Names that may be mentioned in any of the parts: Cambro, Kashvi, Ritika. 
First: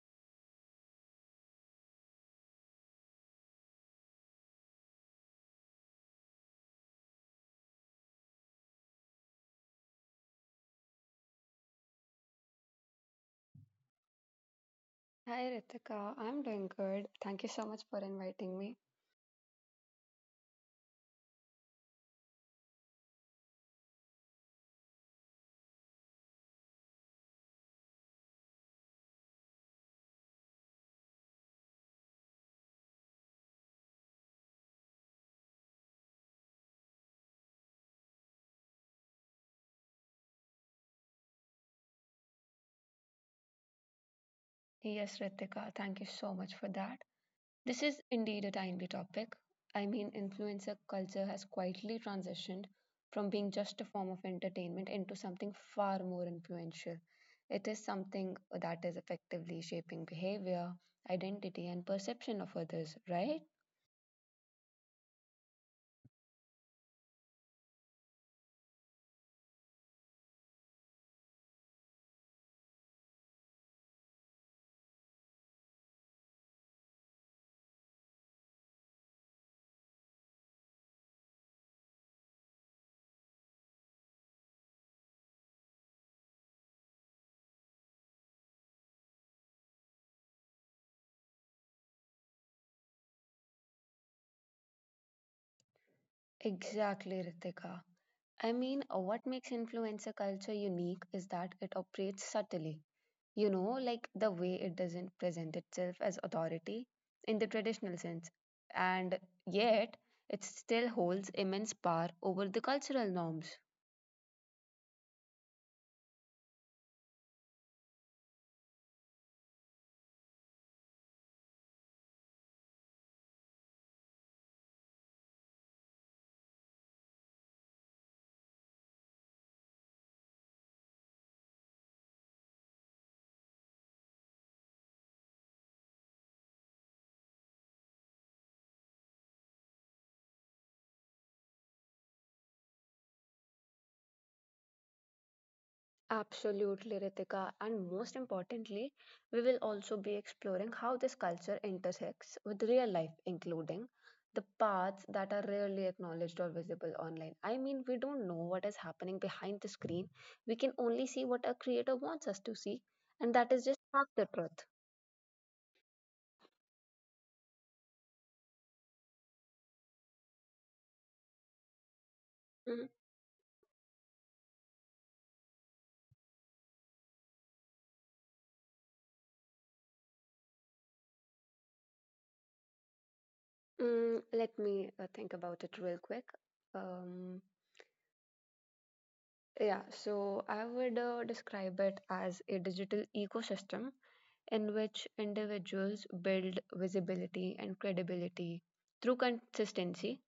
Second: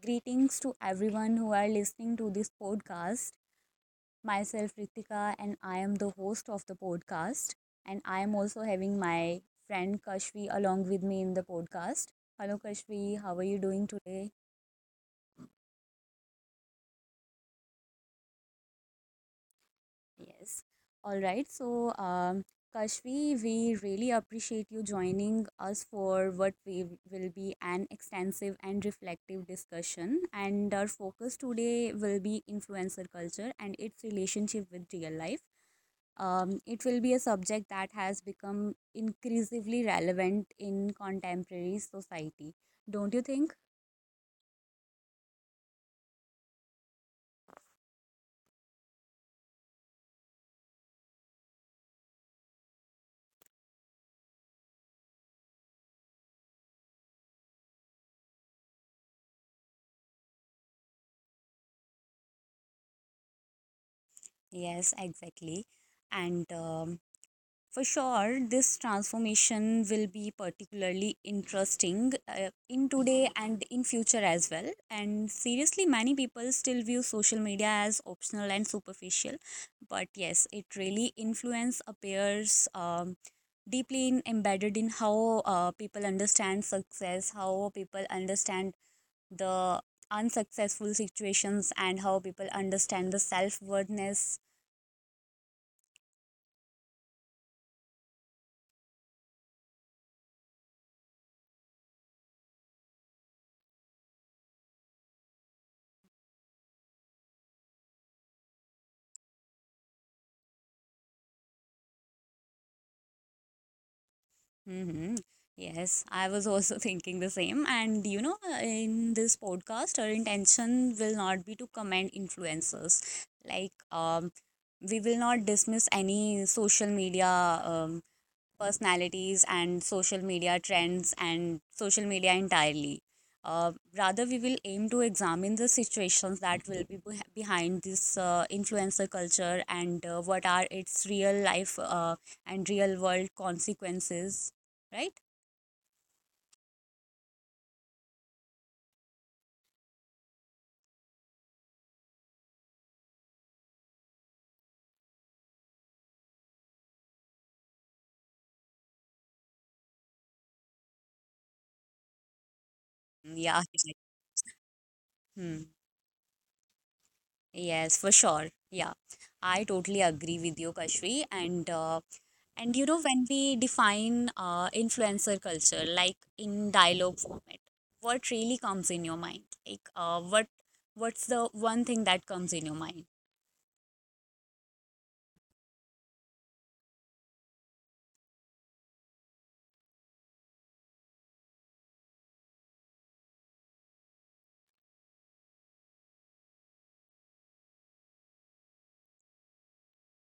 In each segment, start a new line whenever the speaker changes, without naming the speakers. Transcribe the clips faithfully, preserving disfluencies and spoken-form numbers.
Greetings to everyone who are listening to this podcast. Myself, Ritika, and I am the host of the podcast. And I am also having my friend Kashvi along with me in the podcast. Hello, Kashvi. How are you doing today?
Hi Ritika, I'm doing good. Thank you so much for inviting me.
Yes. All right. So, um, Kashvi, we really appreciate you joining us for what we will be an extensive and reflective discussion. And our focus today will be influencer culture and its relationship with real life, um, it will be a subject that has become increasingly relevant in contemporary society. Don't you think?
Yes, Ritika, thank you so much for that. This is indeed a timely topic. I mean, influencer culture has quietly transitioned from being just a form of entertainment into something far more influential. It is something that is effectively shaping behavior, identity, and perception of others, right?
Yes, exactly. And um, For sure, this transformation will be particularly interesting uh, in today and in future as well. And seriously, many people still view social media as optional and superficial, but yes, it really influence appears um, deeply in, embedded in how uh, people understand success, how people understand the unsuccessful situations, and how people understand the self worthness.
Exactly, Ritika. I mean, uh, what makes influencer culture unique is that it operates subtly you know, like the way it doesn't present itself as authority in the traditional sense, and yet it still holds immense power over the cultural norms.
Mm-hmm. Yes, I was also thinking the same. And you know, uh, in this podcast, our intention will not be to commend influencers. Like, um, we will not dismiss any social media um, personalities and social media trends and social media entirely. Uh, rather, we will aim to examine the situations that will be beh- behind this uh, influencer culture and uh, what are its real life uh, and real world consequences, right?
Absolutely, Ritika. And most importantly, we will also be exploring how this culture intersects with real life, including the paths that are rarely acknowledged or visible online. I mean, we don't know what is happening behind the screen. We can only see what a creator wants us to see, and that
Yeah.
is just
Right.
half the truth.
Hmm. Yes, for sure. Yeah. I totally agree with you, Kashri. And uh, And you know, when we define uh, influencer culture, like in dialogue format, what really comes in your mind? Like, uh, what what's the one thing that comes in your mind?
Mm, let me uh, think about it real quick. Um, yeah, so I would uh, describe it as a digital ecosystem in which individuals build visibility and credibility through consistency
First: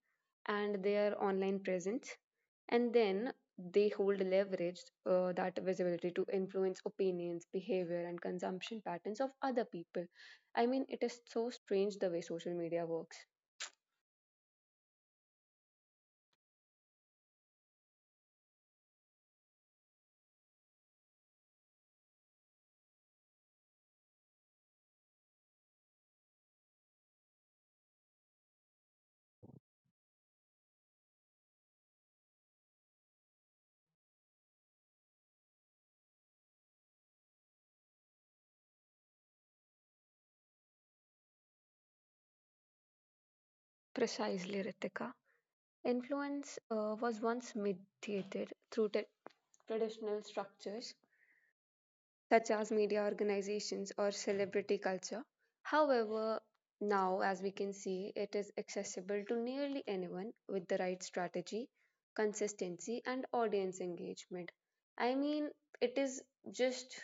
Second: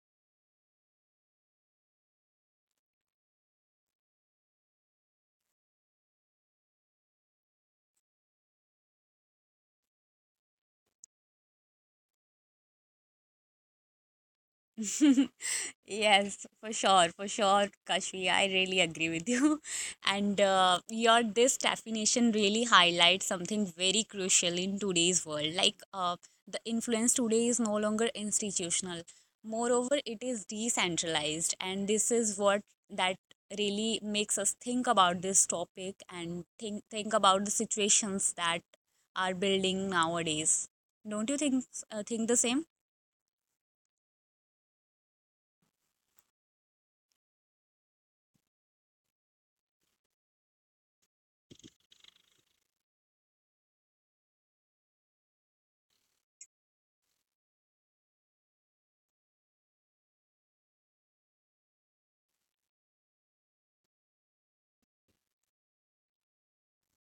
and their online presence. And then they hold leverage uh, that visibility to influence opinions, behavior, and consumption patterns of other people. I mean, it is so strange the way social media works.
Yes, for sure, for sure, Kashmi. I really agree with you. And uh, your this definition really highlights something very crucial in today's world. Like uh, the influence today is no longer institutional. Moreover, it is decentralized, and this is what that really makes us think about this topic and think think about the situations that are building nowadays. Don't you think uh, think the same?
Precisely, Ritika. Influence uh, was once mediated through t- traditional structures such as media organizations or celebrity culture. However, now, as we can see, it is accessible to nearly anyone with the right strategy, consistency, and audience engagement. I mean, it is just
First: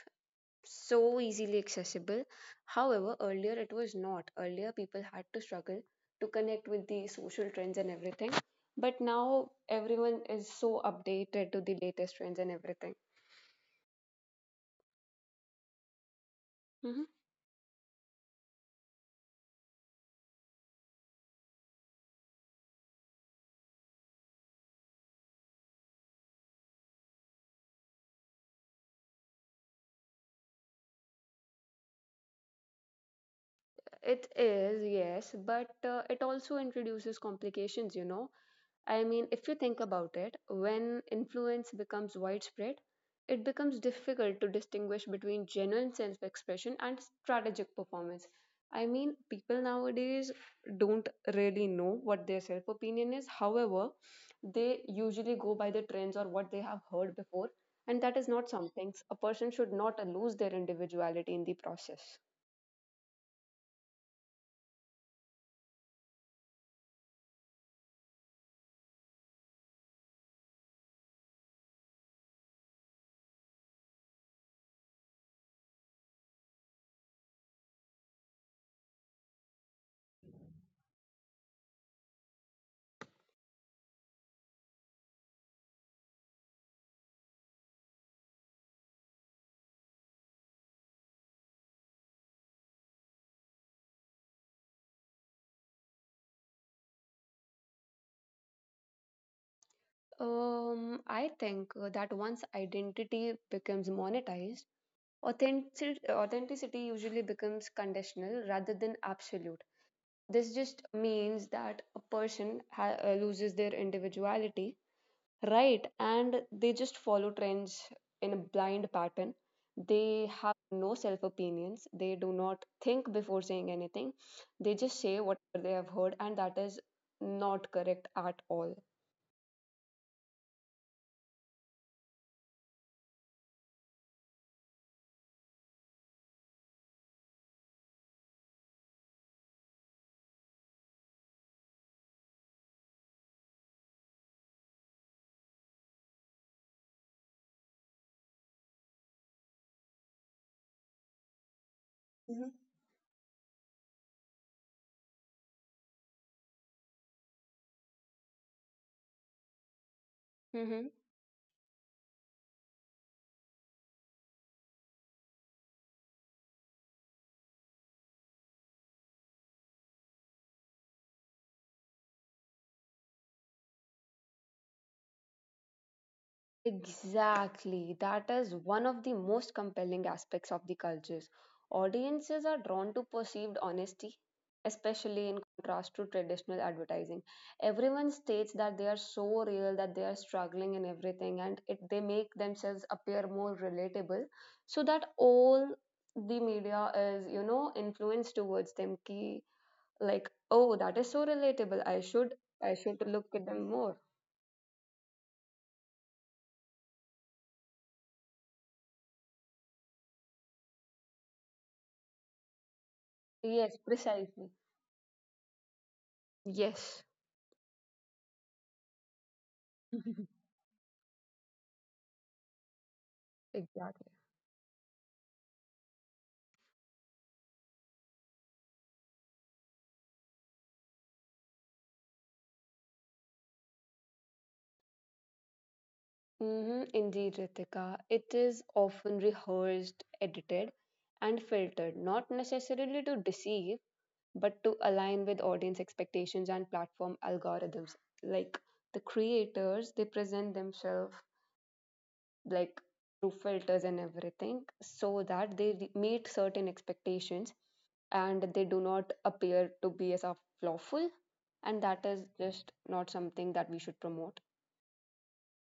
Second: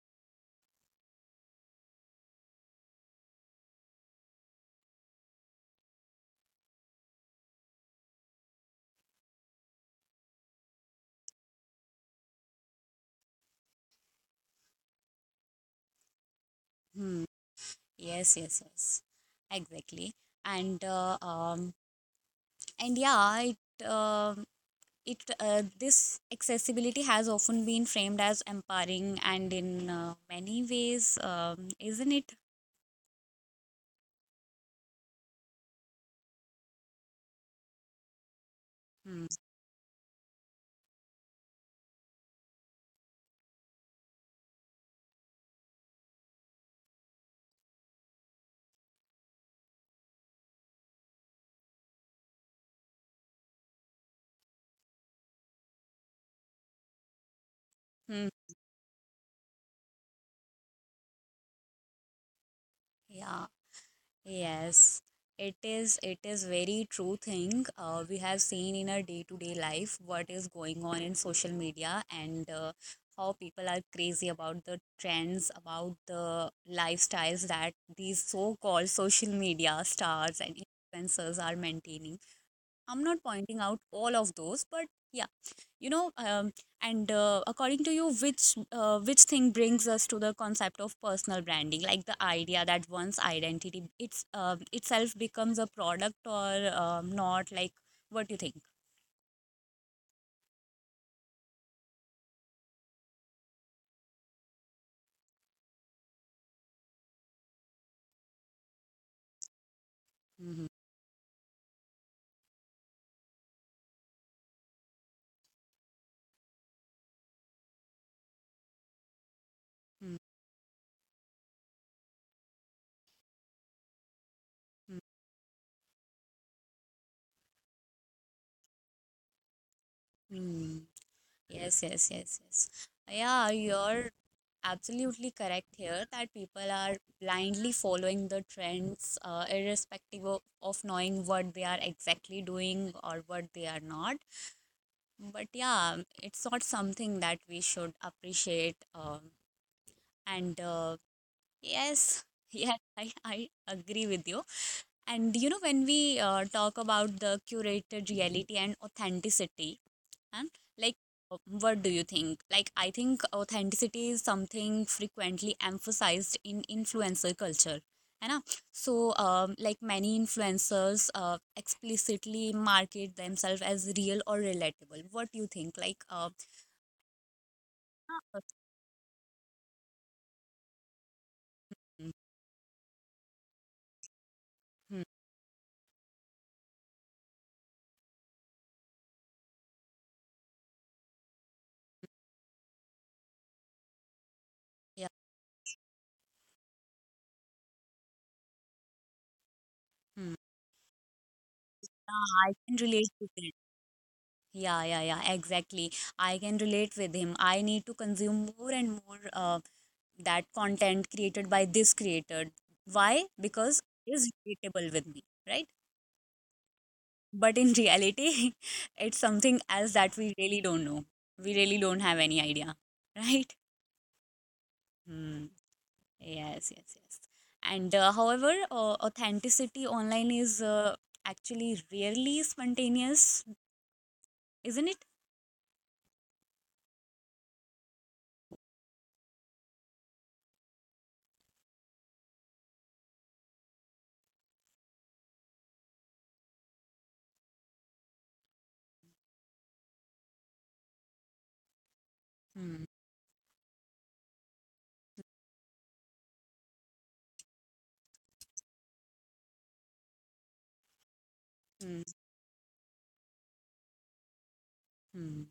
so easily accessible. However, earlier it was not. Earlier, people had to struggle to connect with the social trends and everything. But now everyone is so updated to the latest trends and everything. Mhm.
Hmm. Yes, yes, yes, exactly. And uh, um, and yeah, it um it uh, this accessibility has often been framed as empowering, and in uh, many ways, um, isn't it?
It is, yes, but uh, it also introduces complications, you know. I
Hmm.
mean, if you think about it, when influence becomes widespread, it becomes difficult to distinguish between genuine self expression and strategic performance. I mean, people nowadays don't really know what their self opinion is. However, they usually go by the trends or what they have heard before, and that
Hmm.
is not something a person should not lose their individuality in the process.
Yeah. Yes, it is it is very true thing. Uh, we have seen in our day-to-day life what is going on in social media and uh, how people are crazy about the trends, about the lifestyles that these so-called social media stars and influencers are maintaining. I'm not pointing out all of those, but yeah, you know, um, and uh, according to you, which uh, which thing brings us to the concept of personal branding, like the idea that one's identity it's uh, itself becomes a product, or um, not like, what do you think?
Um, I think uh, that once identity becomes monetized, Authentic authenticity usually becomes conditional rather than absolute. This
Mm-hmm.
just means that a person ha- uh, loses their individuality, right? And they just follow trends in a blind pattern. They have no self opinions. They do not think before saying anything. They just say whatever they have heard, and that is not correct at all.
Mm-hmm. Yes, yes, yes, yes, yeah, you're absolutely correct here that people are blindly following the trends, uh, irrespective of, of knowing what they are exactly doing or what they are not. But yeah, it's not something that we should appreciate. Um, and uh, yes, yes, I, I agree with you. And you know, when we uh, talk about the curated reality and authenticity, and like, uh, what do you think? Like, I think authenticity is something frequently emphasized in influencer culture, है ना? So, um, like many influencers uh, explicitly market themselves as real or relatable. What do you think? like uh,
Exactly. That
Mhm.
is one of the most compelling aspects of the cultures. Audiences are drawn to perceived honesty,
Mhm.
especially in contrast to traditional advertising. Everyone states that they are so real, that they are struggling in everything, and it, they make themselves appear more relatable so
Yeah.
that all the media is, you know, influenced towards them. Ki, like,
Mhm.
oh, that is so relatable. I should,
Yeah, I
I
can
should
relate to
look at
that.
them more.
Yeah, yeah, yeah, exactly. I can relate with him. I need to consume more and more uh, that content created by this creator. Why?
Yes,
Because it is
precisely.
relatable with me, right?
Yes.
But in reality, it's something else that we really don't know. We really don't have any idea, right?
Exactly.
Hmm. Yes, yes, yes. And uh, however, uh, authenticity online is uh, actually rarely spontaneous, isn't it?
hmm Indeed, Ritika. It is often rehearsed, edited, and filtered, not necessarily to deceive, but to align with audience expectations and platform algorithms. Like the creators, they present themselves like
Hmm.
through filters and everything so that they re- meet certain expectations and they do not appear to be as a lawful. And that
Hmm.
is just not something that we should promote.
Hmm.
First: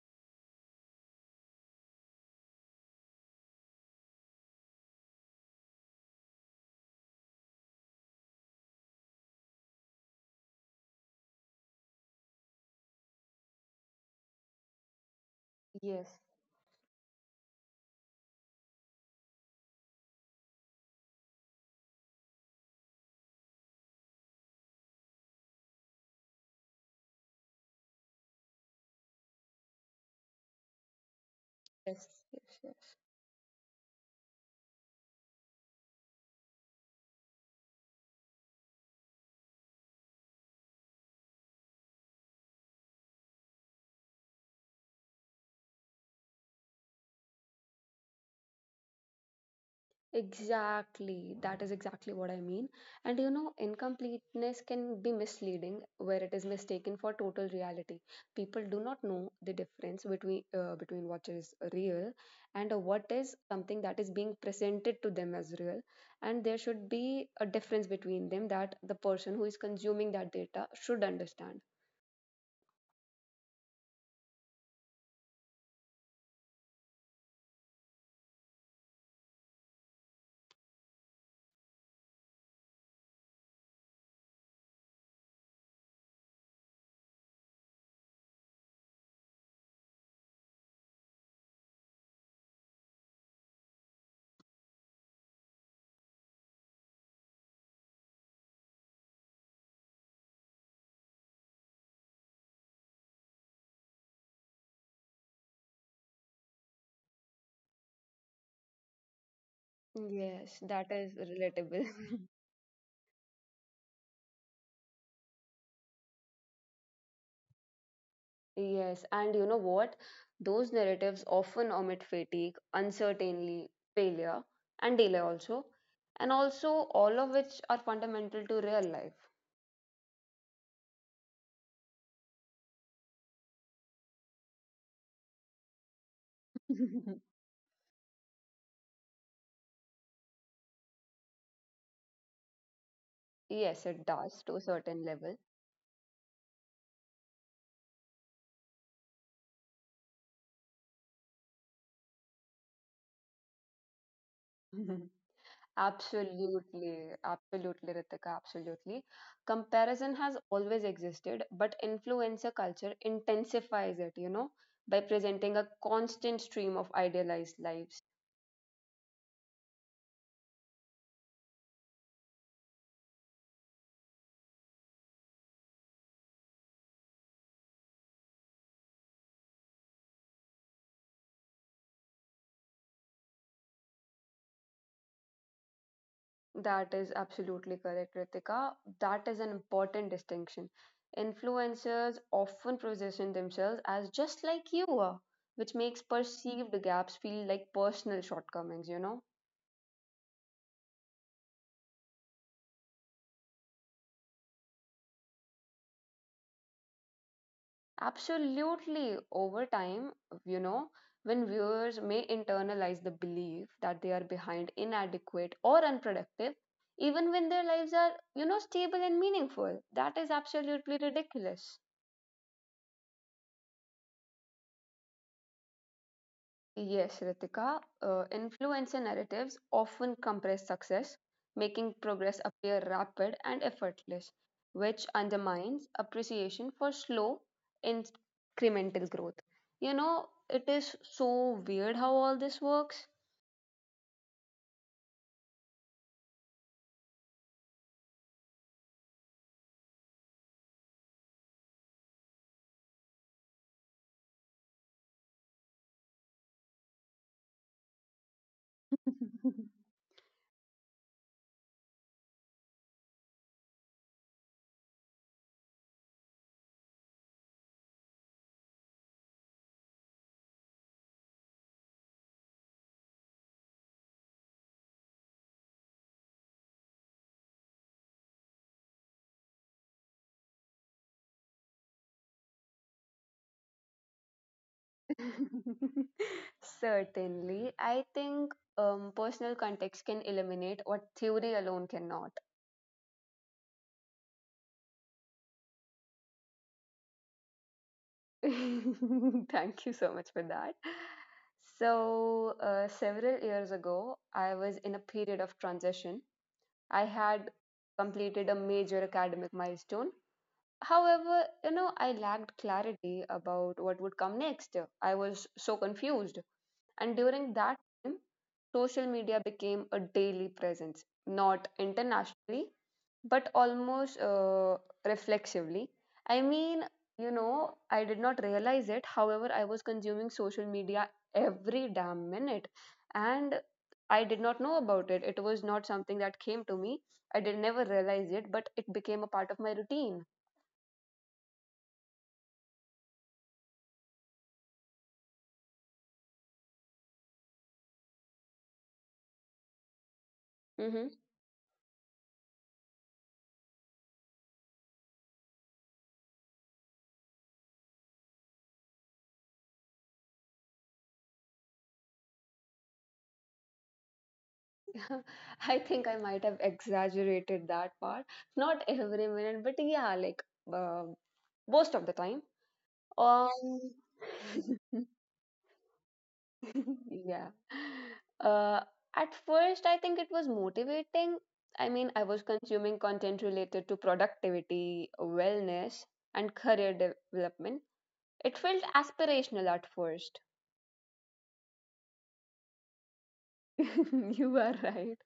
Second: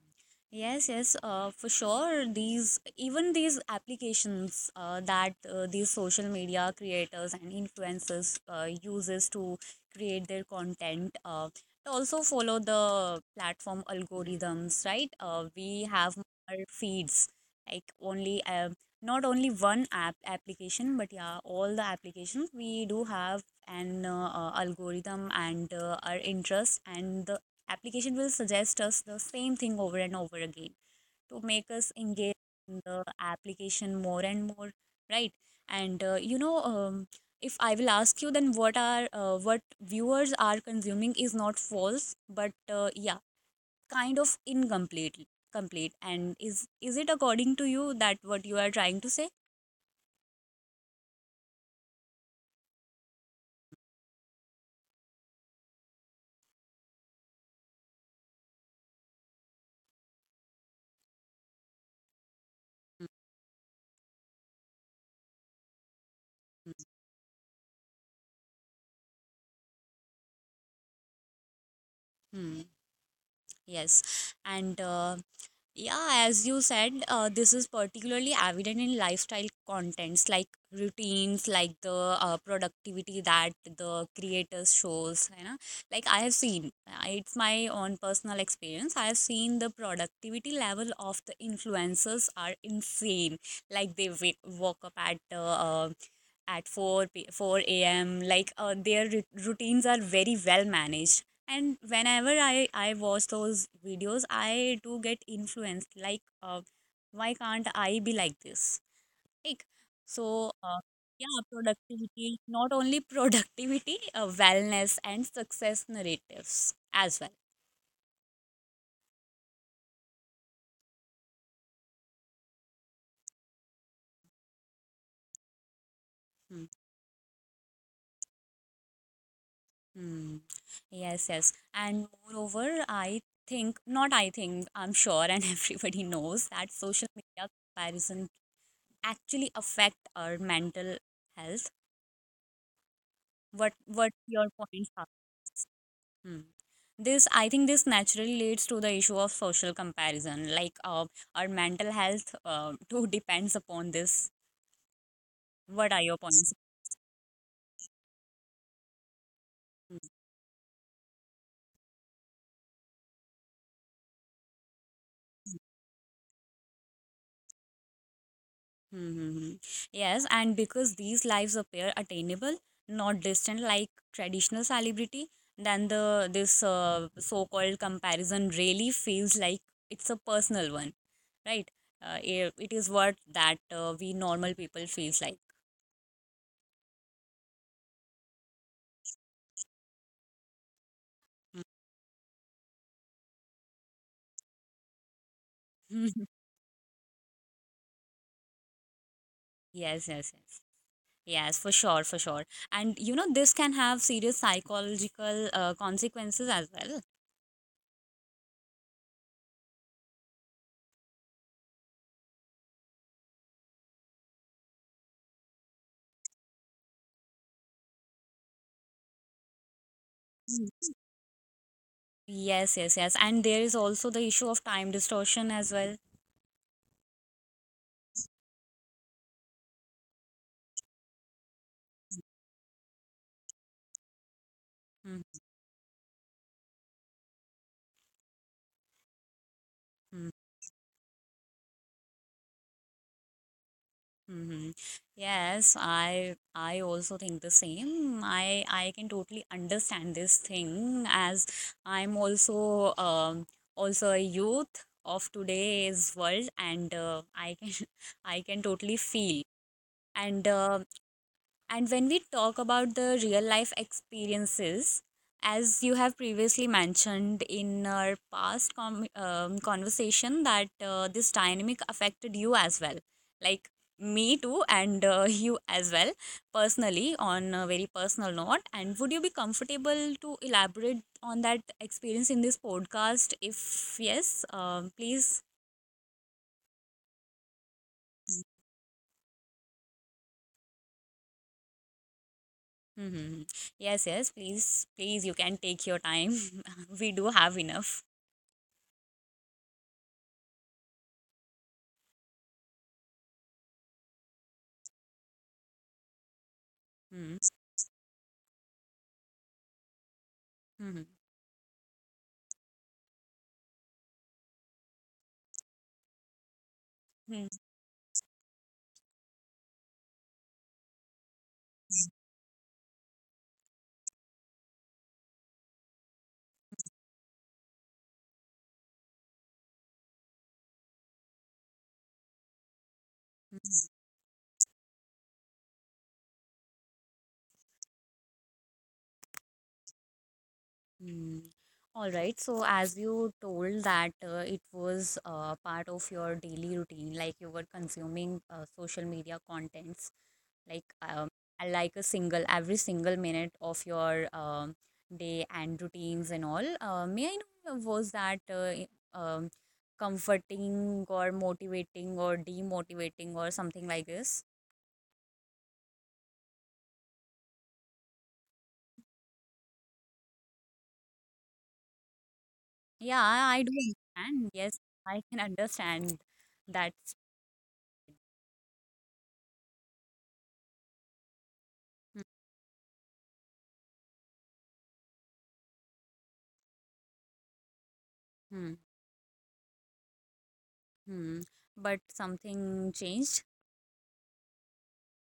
Yes, yes, uh, for sure. These even these applications uh, that uh, these social media creators and influencers uh, uses to create their content uh, also follow the platform algorithms, right? Uh, we
Yes,
have our feeds like only uh, not only one app application, but yeah, all the applications, we do have an uh, uh, algorithm and uh, our interests, and the application will suggest us the same thing over and over again to make us
yes,
engage
yes.
in
Yes.
the application more and more, right? and uh, you know, um, if I will ask you, then what are uh, what viewers are consuming is not false, but uh, yeah, kind of incomplete complete and is is it according to you that what you are trying to say?
Exactly, that is exactly what I mean. And you know, incompleteness can be misleading where it is mistaken for total reality. People do not know the difference between uh, between what is real and what is something that is being presented to them as real. And there should be a difference between them that the person who is consuming that data should understand.
Mhm. Yes, and uh, yeah, as you said, uh, this is particularly evident in lifestyle contents like routines, like the uh, productivity that the creators shows. You know, like I have seen, uh, it's my own personal experience. I have seen the productivity level of the influencers are insane. Like they wake, woke up at uh, uh, at four p- four a m. Like uh, their rut- routines are very well managed, and whenever i i watch those videos, I do get influenced, like uh, why can't I be like this? like so
Yes,
uh,
that is
yeah,
relatable.
productivity, not only productivity, uh, wellness and success narratives as well.
Yes, and you know what? Those narratives often omit fatigue, uncertainty, failure, and delay also, and
Hmm.
also all of which are fundamental to real life.
Hmm. Yes, yes, and moreover, I think not I think I'm sure and everybody knows that social media comparison actually affect our mental health. what
Yes,
what
it
your
does to a
points are?
certain level.
Hmm. This, I think this naturally leads to the issue of social comparison, like uh, our mental health uh, too depends upon this. What are your points?
Absolutely, absolutely, Ritika, absolutely. Comparison has always existed, but influencer culture intensifies it, you know, by presenting a constant stream of idealized lives.
Mm-hmm. Yes, and because these lives appear attainable, not distant like traditional celebrity, then the this uh, so-called comparison really feels like it's a personal one, right? Uh, it, it is what that uh, we normal people feels like.
That is absolutely correct, Ritika. That is an important distinction.
Mm.
Influencers often position themselves as just like you are, which makes perceived gaps feel like personal shortcomings, you know?
Yes, yes, yes. Yes, for sure, for sure. And you know, this can have serious psychological uh, consequences as well.
Absolutely. Over time, you know, when viewers may internalize the belief that they are behind, inadequate, or unproductive, even when their lives are, you know, stable and meaningful, that is absolutely ridiculous.
Yes, yes, yes. And there is also the issue of time distortion as well.
Yes, Ritika, uh, influencer narratives often compress success, making progress appear rapid and effortless, which undermines appreciation for slow, incremental growth. You
Mm-hmm.
know, it is so weird how all this works.
Mm-hmm. Yes, I I also think the same. I I can totally understand this thing as I'm also um also a youth of today's world and uh, I can I can totally feel. and uh, And when we talk about the real life experiences, as you have previously mentioned in our past com- um, conversation, that uh, this dynamic affected you as well, like me too, and uh, you as well, personally, on a very personal note. And would you be comfortable to elaborate on that experience in this podcast? If yes, um, please.
Certainly, I think um, personal context can eliminate what theory alone cannot.
Hmm. Yes, yes, please, please, you can take your time. We do have enough.
Thank you so much for that. So, uh, several years ago, I was in a period of transition. I
Hmm.
had completed a major academic milestone.
Hmm.
However, you know, I lacked clarity about what would come next. I was so confused. And
Hmm.
during that time, social media became a daily presence, not internationally, but almost uh, reflexively. I mean, you know, I did not realize it. However, I was consuming social media every damn minute. And I did not know about it. It was not something that came to me. I did never realize it, but it became a part of my routine.
All right. So, as you told that uh, it was uh, part of your daily routine, like you were consuming uh, social media contents, like
Mm-hmm.
um, uh, like a single every single minute of your um, day and routines and all. Uh, may I know uh, was that uh, i- um, comforting or motivating or demotivating or something like this?
I think I might have exaggerated that part. Not every minute, but yeah, like uh, most of the time.
Yeah, I I do
Um,
understand. Yes, I can understand that.
yeah. Uh, at first, I think it was motivating. I mean, I was consuming content related to productivity, wellness, and career development. It
Mm-hmm.
felt aspirational at first.
Hmm. But something changed.
You are right.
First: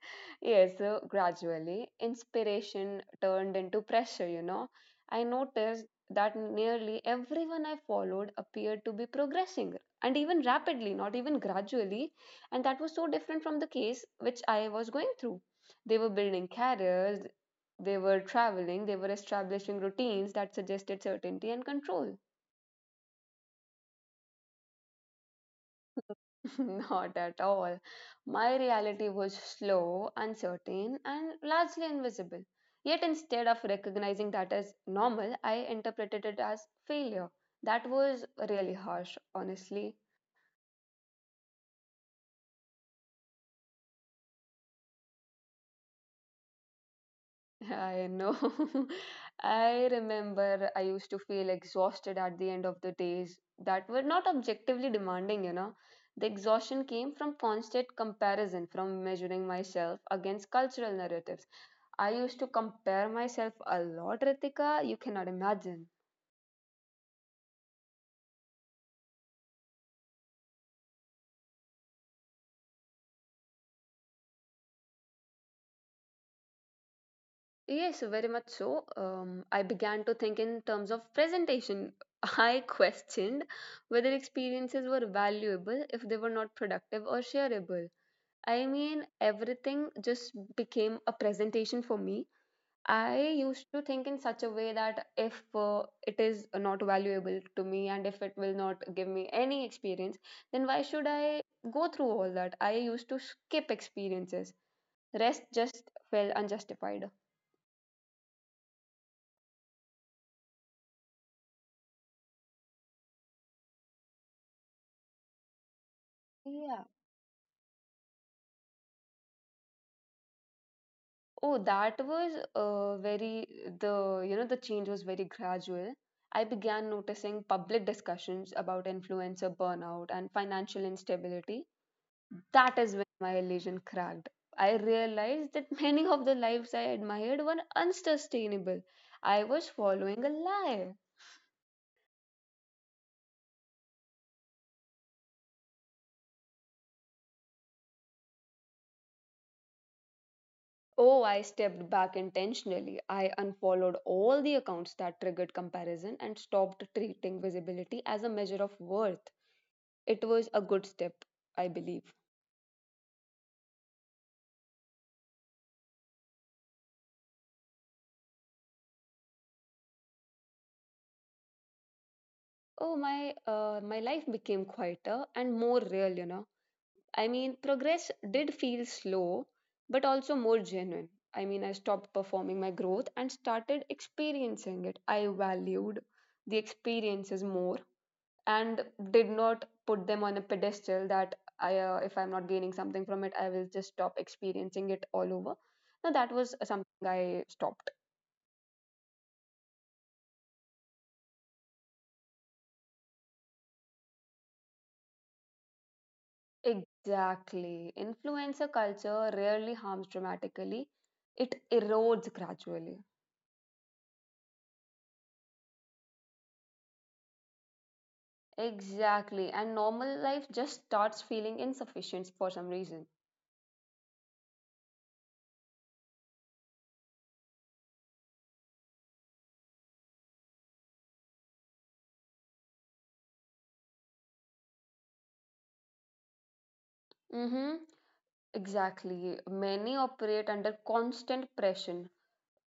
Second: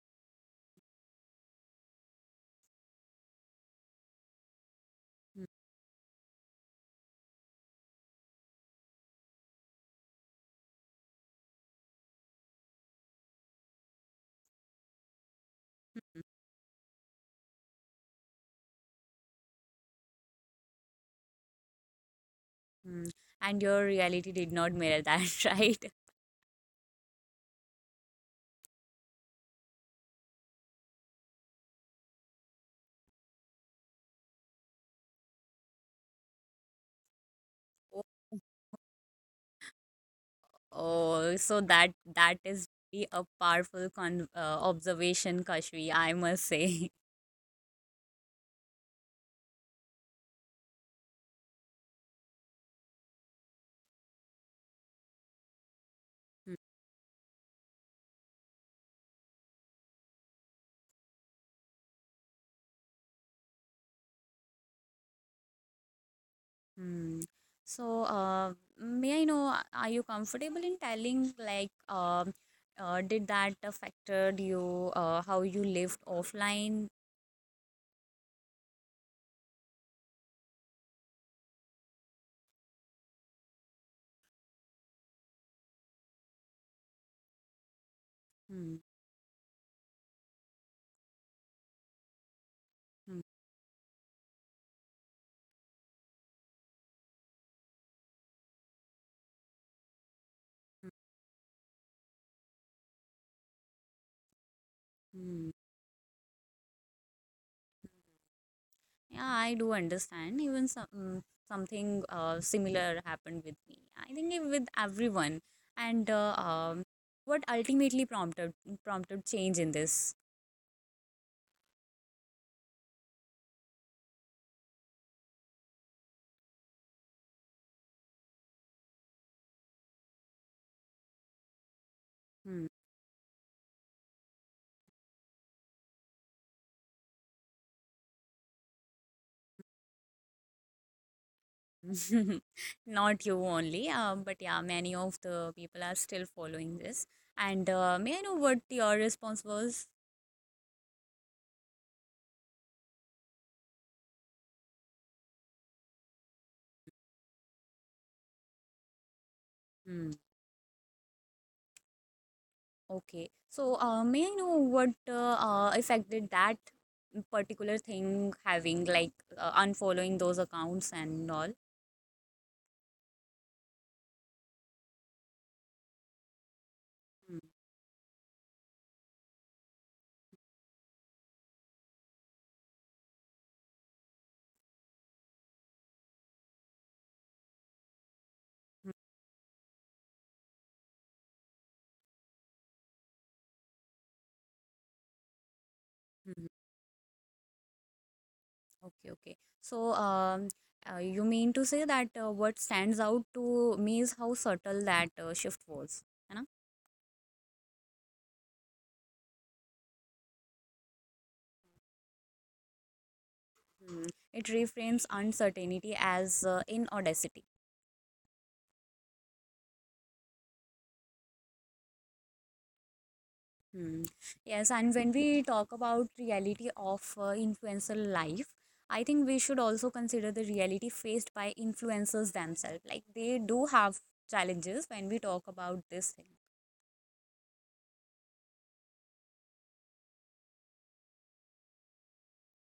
Yes, so gradually, inspiration turned into pressure, you know. I
Hmm.
noticed that nearly everyone I followed appeared to be progressing and even rapidly, not even gradually. And that was so different from the case which I was going through. They were building careers, they were traveling, they were establishing routines that suggested certainty and control.
Hmm. And your reality did not mirror that, right?
Not at all. My reality was slow, uncertain, and largely invisible. Yet instead of recognizing that as normal, I interpreted it as failure. That was really harsh, honestly.
Oh, so that that is really a powerful con uh, observation, Kashvi, I must say.
I know. I remember I used to feel exhausted at the end of the days that were not objectively demanding, you know. The exhaustion came from constant comparison, from measuring myself against cultural narratives. I used to compare myself a lot, Ritika. You cannot imagine.
Hmm. So, uh, may I know, a- are you comfortable in telling, like, um, uh, did that affected you, uh, how you lived offline?
Yes, very much so. Um, I began to think in terms of presentation. I questioned whether experiences were valuable if they were not productive or shareable. I
Hmm.
mean, everything just became a presentation for me. I
Hmm.
used to think in such a way that if uh, it is not valuable to me and if it will not give me any experience, then why
Hmm.
should I go through all that? I used to skip experiences. Rest
Hmm.
just felt unjustified.
Yeah, I do understand. Even some mm, something uh, similar happened with me. I think it- with everyone. And uh,
Yeah.
um, what ultimately prompted prompted change in this?
Oh, that was uh, very the you know the change was very gradual. I began noticing public discussions about influencer burnout and financial instability.
Hmm.
That is when my illusion cracked. I realized that many of the lives I admired were unsustainable. I was following a lie.
Not you only, uh, but yeah, many of the people are still following this. And uh, may I know what your response was?
Oh, I stepped back intentionally. I unfollowed all the accounts that triggered comparison and stopped treating visibility as a measure of worth.
Hmm.
It was a good step, I believe.
Okay. So uh, may I know what uh, uh, affected that particular thing, having like uh, unfollowing those accounts and all?
Oh, my uh, my life became quieter and more real, you know. I
Hmm.
mean, progress did feel slow, but also more genuine. I mean, I stopped performing my growth and started experiencing it. I valued the experiences more and did not put them on a pedestal that I, uh, if I'm not gaining something from it, I will just stop experiencing it all over. Now, that
Mhm.
was something I stopped.
Okay, okay. So, um, uh, you mean to say that uh, what stands out to me is how subtle that uh, shift was, है ना?
Exactly. Influencer culture rarely harms dramatically, it erodes gradually.
Hmm. It reframes uncertainty as uh, in
Exactly. And normal life just starts feeling insufficient for some reason.
Hmm. Yes, and when we talk about reality of uh, influencer life, I think we should also consider the reality faced by influencers themselves. Like they do have challenges when we talk about this thing.
Mm-hmm. Exactly. Many operate under constant pressure,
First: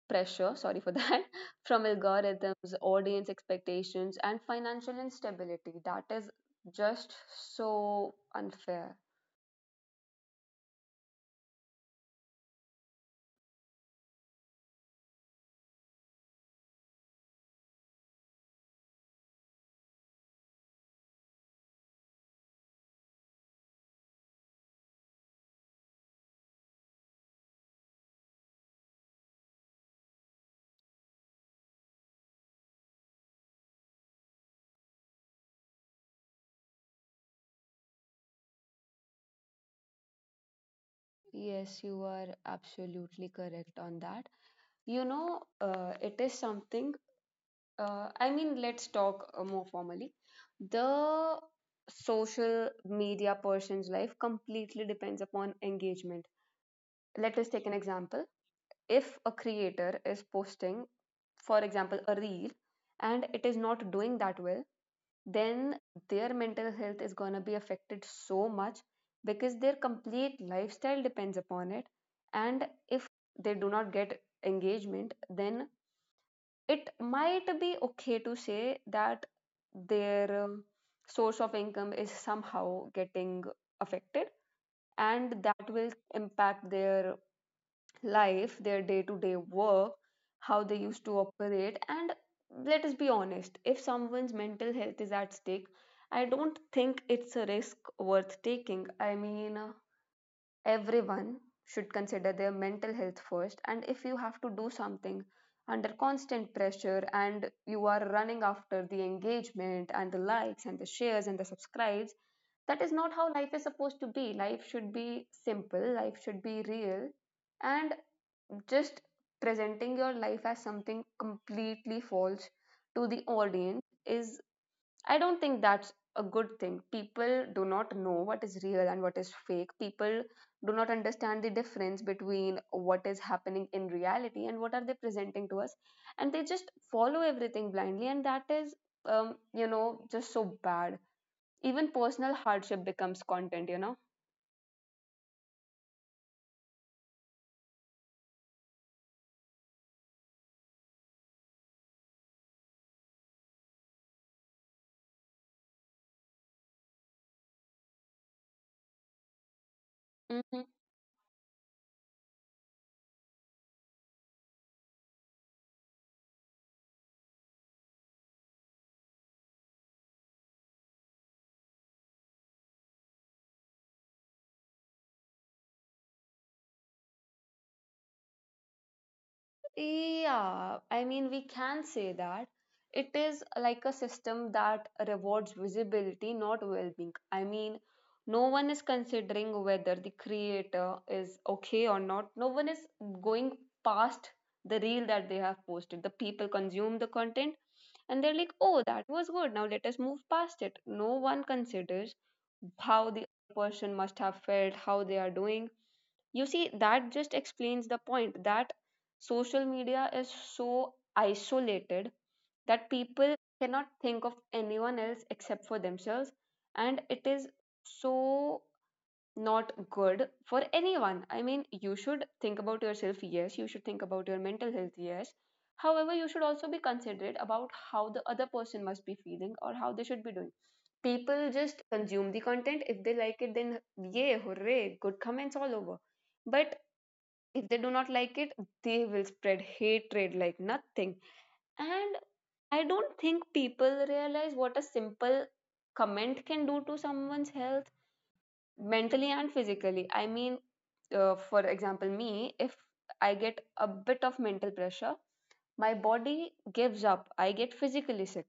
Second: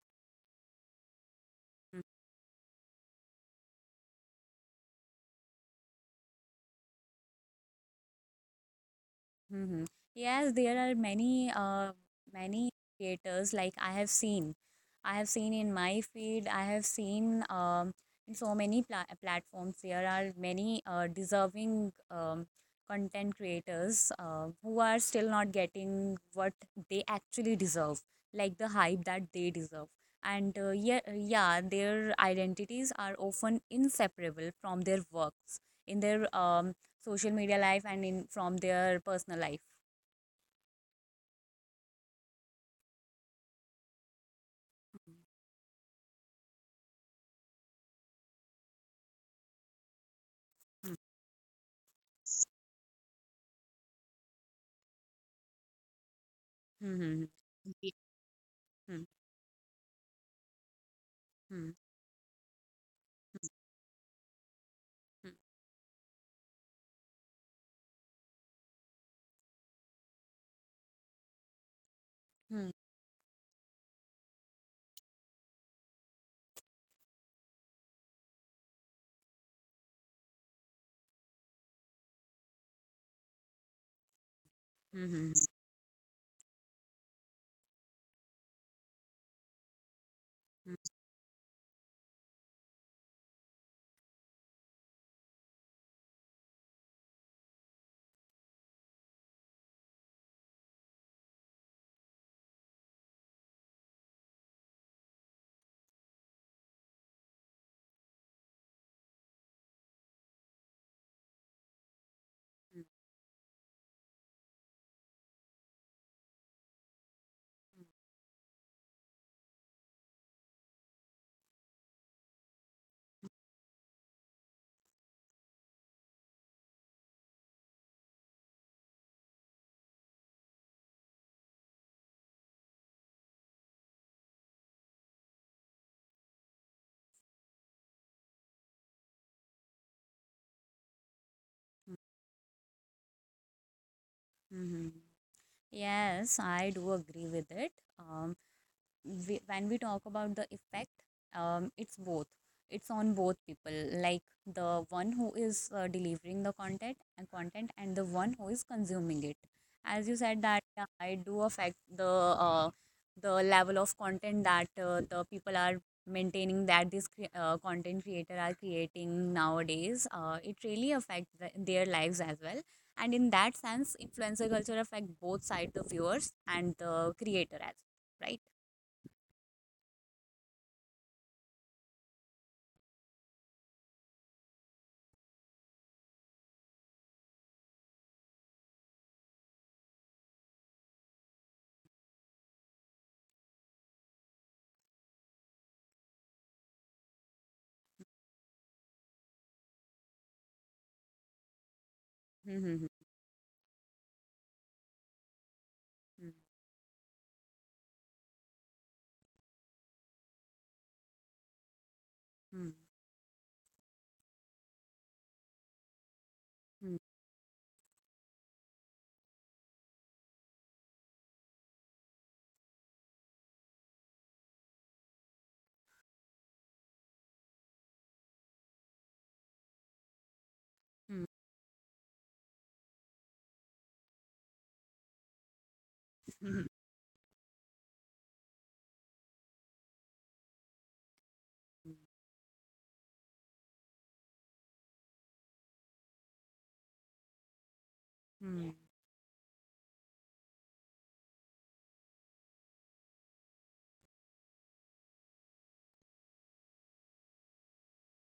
pressure, sorry for that, from algorithms, audience expectations, and financial instability. That is just so unfair.
Mhm. Yes, there are many uh, many creators like I have seen. I have seen in my feed, I have seen um, in so many pla platforms there are many uh, deserving um, content creators uh, who are still not getting what they actually deserve, like the hype that they deserve. And uh, yeah, yeah, their identities are often inseparable from their works in their um, social media life and in from their personal life.
Yes, you are absolutely correct on that. You know, uh, it is something uh, I mean, let's talk uh, more formally.
Hmm.
The social media person's life completely depends upon engagement.
Hmm. Hmm.
Let us take an example.
Hmm.
If a creator is posting, for
Hmm.
example, a reel and it is not doing that well,
Hmm.
then their mental health is going to be affected so much because their complete lifestyle depends upon it. And
Hmm.
if they do not get engagement, then it might be okay to say that their um, source of income is somehow getting affected, and that will impact their life, their day to day work, how they
Hmm.
used to operate. And let us be honest, if someone's mental health is at stake, I don't think it's a risk worth taking. i mean uh, Everyone should consider their mental health first. And if you have to do something under constant pressure and you are running after the engagement and the likes and the shares and the subscribes, that
Hmm.
is not how life is supposed to be. Life should be simple, life should be real, and just presenting your life as something completely false to the audience is, I don't think that's a good thing. People do not know what is real and what is fake. People do not understand the difference between what is happening in reality and what are they presenting to us. And they just follow everything blindly. And that is, um, you know, just so bad. Even personal hardship becomes content, you know?
Hmm. Yes, I do agree with it. Um, we, when we talk about the effect um, it's both it's on both people like the one who is uh, delivering the content and content and the one who is consuming it. As you said
Mm-hmm.
that uh, I do affect the uh, the level of content that uh, the people are maintaining, that this cre- uh, content creator are creating nowadays. uh, it really affects the, their lives as well. And in that sense, influencer culture affect both sides, the viewers and the creator as well, right?
Yeah, I mean, we can say that it is like a system that rewards visibility, not well being. I mean, no one is considering whether the creator is okay or not. No one is going past the reel that they have posted. The people consume the content and they're like, oh, that was good. Now let us move past it. No one considers
Mhm,
how the person must have felt, how they are doing. You see, that just explains the point that social media is so isolated
mhm,
that people cannot think of anyone else except for themselves, and
mhm,
it is so not good for anyone. I mean, you should think about yourself, yes, you should think about your mental health, yes. However, you should also be considerate about how the other person must be feeling or how they should be doing.
mhm,
People just consume the content. If they like it, then yay, hooray, good comments all over.
mhm,
But if they do not like it, they will spread hatred like nothing.
mhm,
And I don't think people realize what a simple comment can do to someone's health
mhm,
mentally and physically. I mean, uh, for example, me, if I get a bit of mental pressure, my body gives up. I get physically sick.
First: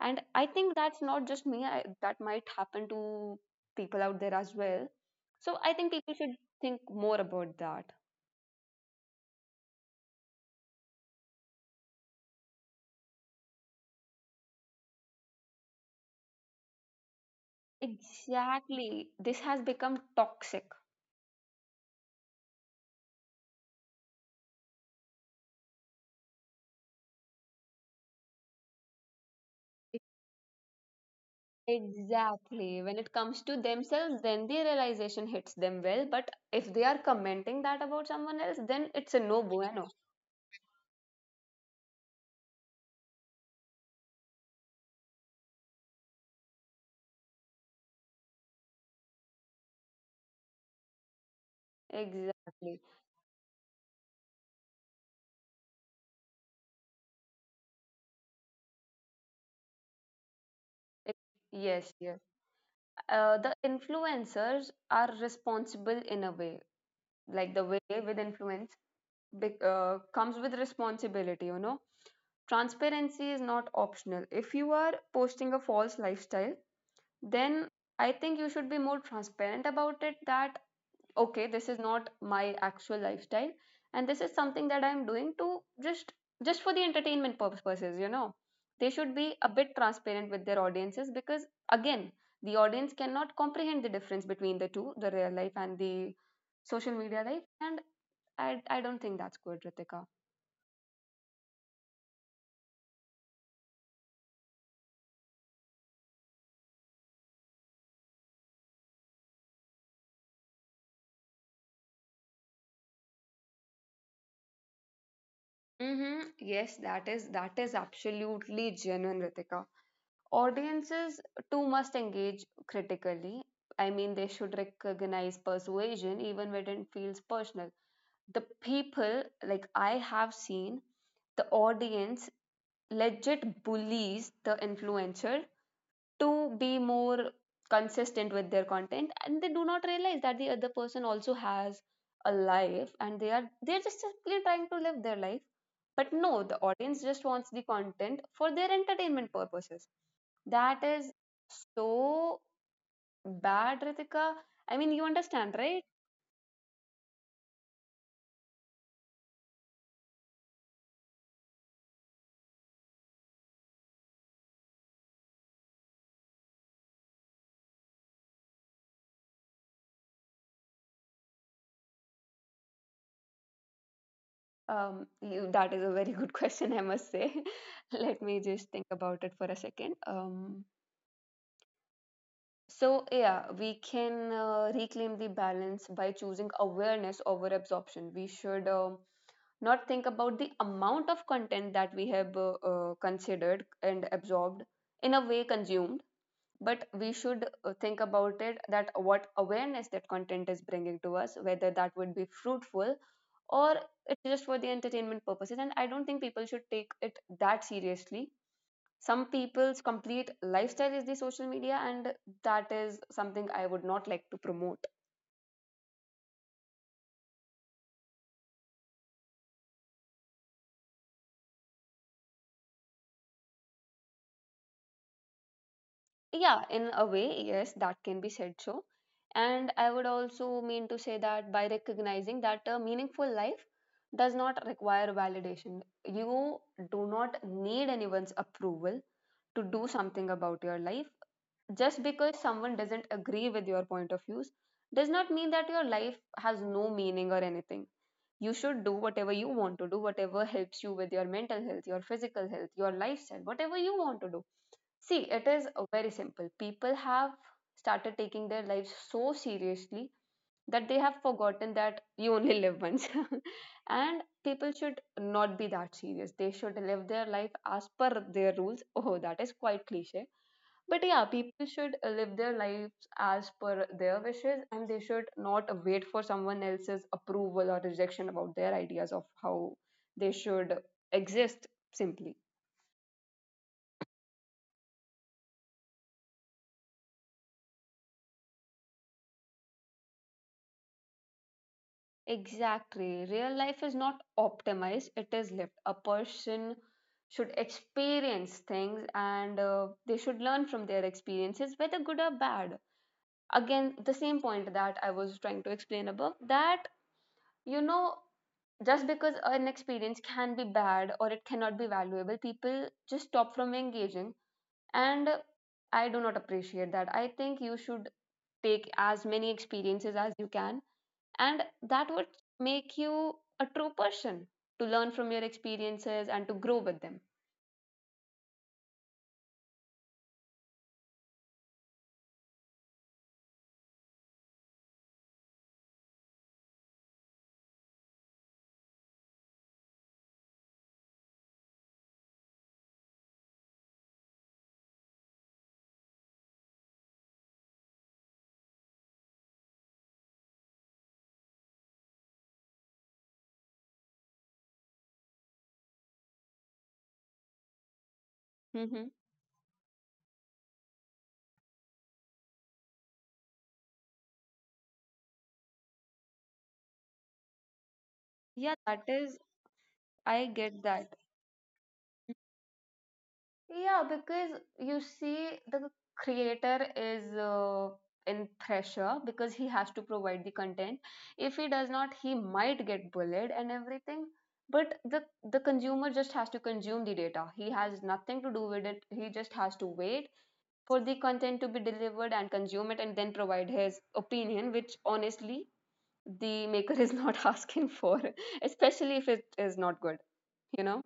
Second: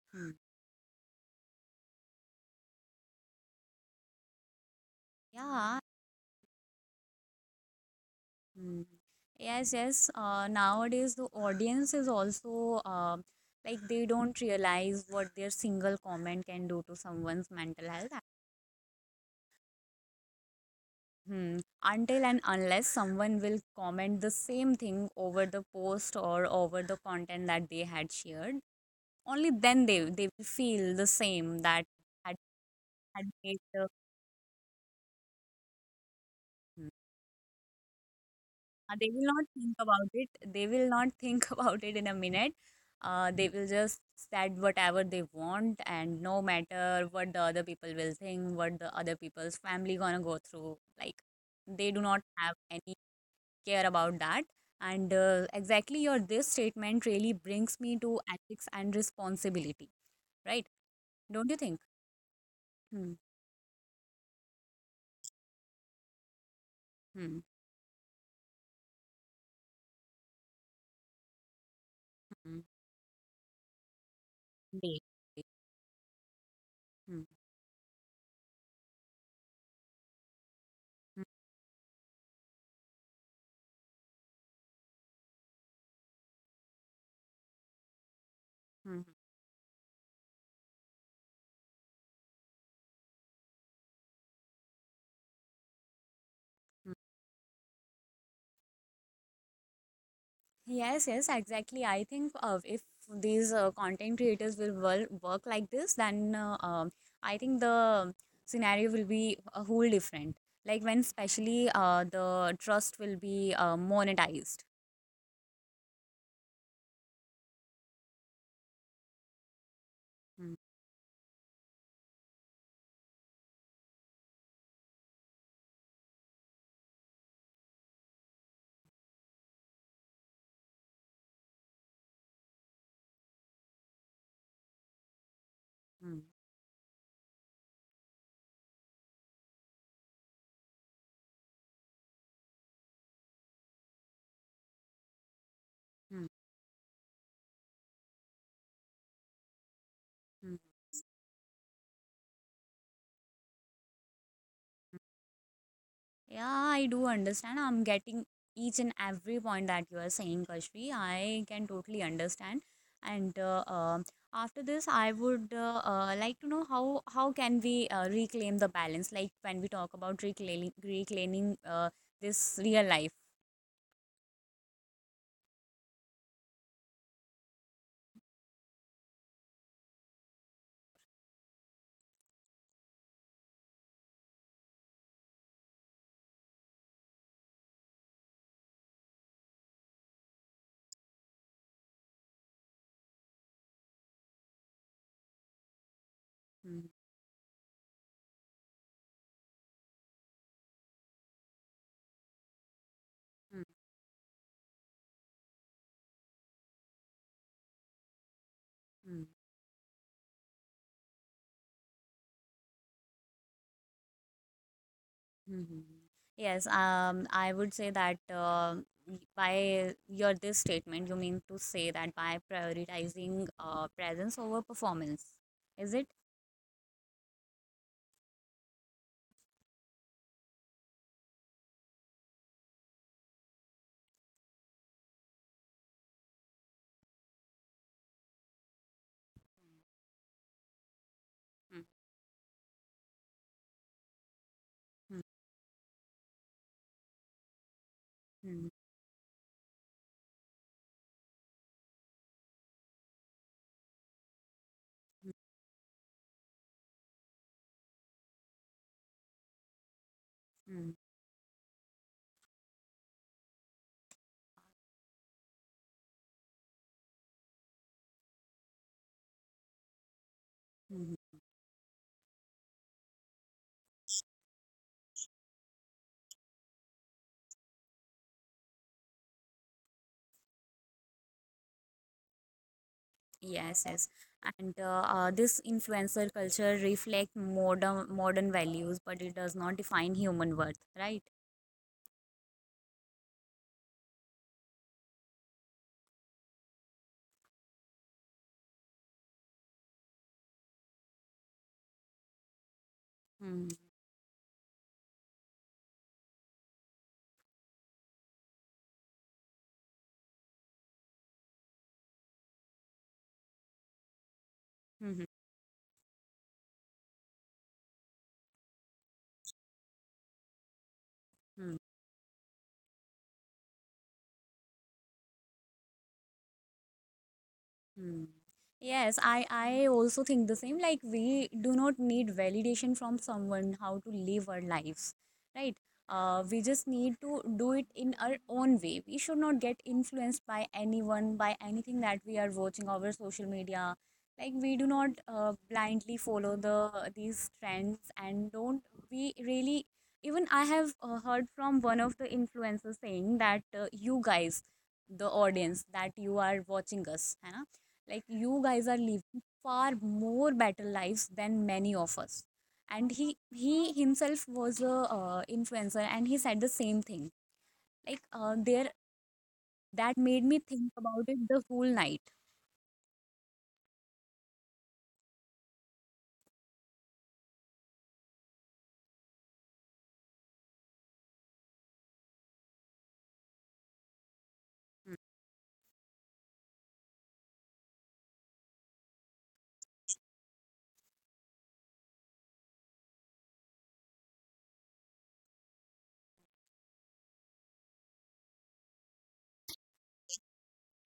And
mhm.
I think that's not just me, I, that might happen to people out there as well. So I
Yeah.
think people should think more about that.
Mhm. Yes, yes. Uh, nowadays, the audience is also uh, like they don't realize what their single comment can do to someone's mental health.
Exactly. This has become toxic.
Hmm. Until and unless someone will comment the same thing over the post or over the content that they had shared, only then they they will feel the same that had
Exactly. When it
had
comes to
made the.
themselves, then the realization hits them well. But if they are commenting that about someone else, then
Uh, they
it's a
will
no
not think
bueno.
about it. They will not think about it in a minute. Uh, they will just said whatever they want, and no matter what the other people will think, what the other people's family gonna go through, like they do not have
Exactly.
any care about that. And uh, exactly your this statement really brings me to ethics and responsibility, right?
It-
Don't you think?
yes, yes.
Hmm.
Uh, the influencers are responsible in a way. Like
Hmm.
the way with influence bec- uh, comes with responsibility, you know.
Hmm.
Transparency is not optional. If you are
Indeed.
posting a false lifestyle,
Hmm.
then I think you should be more transparent about it, that,
Hmm.
okay, this is not my actual lifestyle and this is something that I'm doing to just just for the entertainment purposes, you know. They
Hmm. Hmm.
should be a bit transparent with their audiences because, again, the audience cannot comprehend the difference between the two, the real life and the social
Hmm.
media life. And I I don't think that's good, Ritika.
Yes, yes, exactly. I think uh, if these uh, content creators will wor- work like this, then uh, um, I think the scenario will be a whole different. Like when especially uh, the trust will be uh, monetized.
Mm-hmm. Yes, that is that is absolutely genuine, Ritika.
Mm,
Audiences too must engage critically. I mean, they should recognize persuasion even when it feels personal. The people, like I have seen, the audience legit bullies the influencer
mm,
to be more consistent with their content, and they do not realize that the other person also has a life and they are they're just simply trying to live their life. But
mm,
no, the audience just wants the content for their entertainment purposes.
mm.
That is so bad, Ritika. I mean, you understand, right?
Yeah, I do understand. I'm getting each and every point that you are saying, Kashvi. I can totally understand. And uh, uh, after this, I would uh, uh, like to know how how can we uh, reclaim the balance? Like when we talk about reclaiming reclaiming uh, this real life.
Um you, that is a very good question, I must say. Let me just think about it for a second um So, yeah, we can uh, reclaim the balance by choosing awareness over absorption. We should um not think about the amount of content that we have uh, uh, considered and absorbed, in a way, consumed, but
Mhm,
we should uh, think about it, that what awareness that content is bringing to us, whether that would be fruitful or it's just for the entertainment purposes. And I don't think people should take it that seriously. Some
mhm,
people's complete lifestyle is the social media, and that is something I would not like to promote.
mhm, mhm. Yes, um, I would say that uh, by your this statement, you mean to say that by prioritizing uh, presence over performance, is it?
Yeah, in a way, yes, that can be said so. And I would also mean to say that by recognizing that a meaningful life does not require validation, you do not need anyone's approval to do something about your life.
Hmm,
Just because someone doesn't agree with your point of views does not
hmm.
mean that your life has no meaning or anything. You should
Hmm,
do whatever you want to do, whatever helps you with your mental health, your physical health, your lifestyle, whatever you want to do. See, it
hmm,
is uh, very simple. People have started taking their lives so seriously that they
hmm,
have forgotten that you only live once. And people should not be that serious. They should live their life as per their rules. Oh, that is quite cliche. But yeah,
mhm.
people should uh, live their lives as per their wishes, and they should not wait for someone else's approval or rejection about their ideas of how they should exist, simply.
Yes, yes, and uh, uh, this influencer culture reflects modern modern values, but it does not define human worth, right?
Exactly. Real life is not optimized, it is lived. A person should experience things, and uh, they should learn from their experiences, whether good or bad.
Hmm.
Again, the same point that I was trying to explain above, that, you know, just because an experience can be bad or it cannot be valuable, people just stop from engaging. And
Hmm. Hmm,
I do not appreciate that. I think you should take as many experiences as you can, and
hmm.
that would make you a true person, to learn from your experiences and to grow with them.
Hmm. Yes, I, I also think the same. Like, we do not need validation from someone how to live our lives, right? Uh, we just need to do it in our own way. We should not get influenced by anyone, by anything that we are watching over social media. Like, we do not uh, blindly follow the these trends and don't we really. Even I have uh, heard from one of the influencers saying that uh, you guys, the audience, that you are watching us, है ना? Like you guys are
Hmm.
living far more better lives than many of us. And he he himself was a uh, influencer and he said the same thing. Like uh,
Yeah,
there,
that is
that made
I
me
get
think
that.
about it the whole night.
Yeah, because, you see, the creator is uh, in pressure because he has to provide the content. If he does not, he might get bullied and everything. But the the consumer just has to consume the data. He has nothing to do with it. He just has to wait for the content to be delivered and consume it and then provide his opinion, which, honestly, the maker is not asking for, especially if it is not good, you know?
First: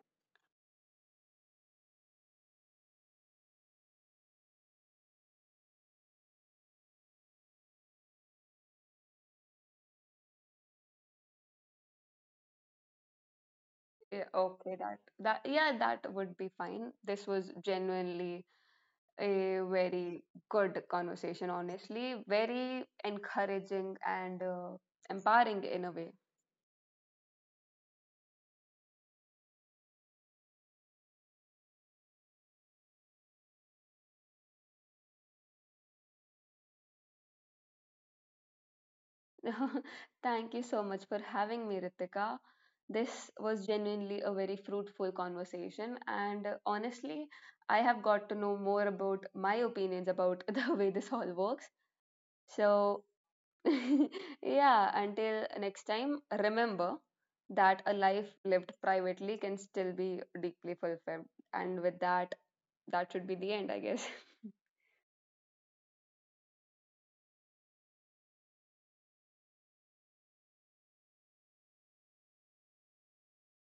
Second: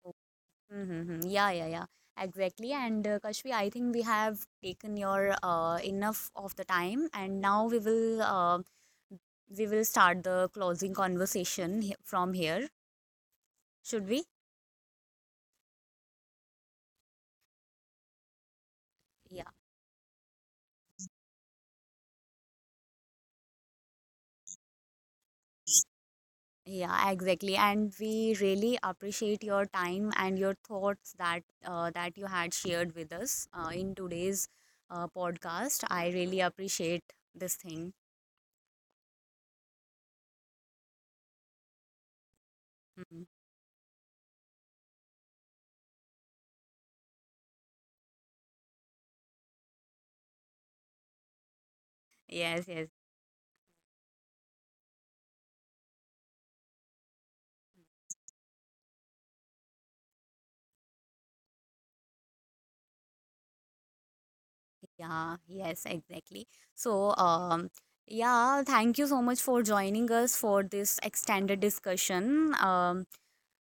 Mm-hmm. Yeah, yeah, yeah. Exactly. And uh, Kashvi, I think we have taken your uh, enough of the time, and now we will uh, we will start the closing conversation he- from here. Should
Yeah,
we?
okay, that that yeah, that would be fine. This was genuinely
Yeah.
a very good conversation, honestly, very encouraging and uh, empowering in a way.
Yeah, exactly. And we really appreciate your time and your thoughts that uh, that you had shared with us uh, in today's uh, podcast. I really appreciate this thing.
Thank you so much for having me, Ritika.
Mhm.
This was genuinely a very fruitful conversation, and uh, honestly, I have got to know more about my opinions about the way this all works.
Yes, yes.
So yeah, until next time, remember that a life lived privately can still be deeply fulfilled. And with that, that should be the end, I guess.
Yeah, yes, exactly. So, um, yeah, thank you so much for joining us for this extended discussion. Um,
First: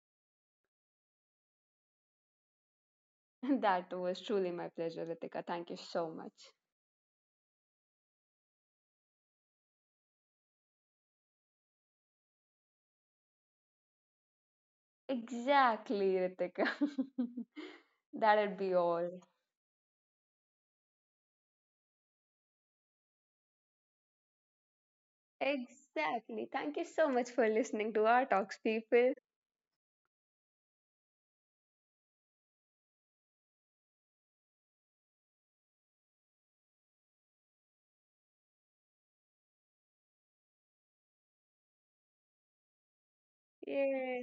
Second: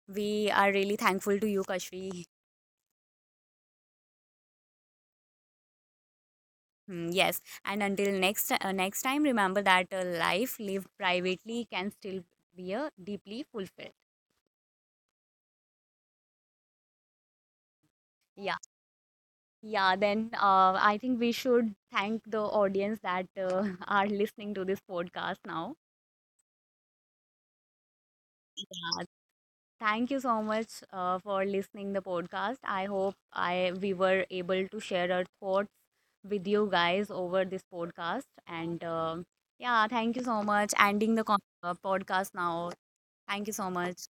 we are really thankful to you, Kashvi.
That was truly my pleasure, Ritika. Thank you so much.
Mm, yes, and until next uh, next time, remember that a life lived privately can still be a deeply fulfilled.
Exactly, Ritika. That'd
Yeah,
be all.
yeah. Then uh, I think we should thank the audience that uh, are listening to this podcast now.
Exactly. Thank you so much for listening to our talks,
Yeah,
people.
thank you so much uh, for listening the podcast. I hope I we were able to share our thoughts with you guys over this podcast. And uh, yeah, thank you so much. Ending the con- uh, podcast now. Thank you so much.
Yay.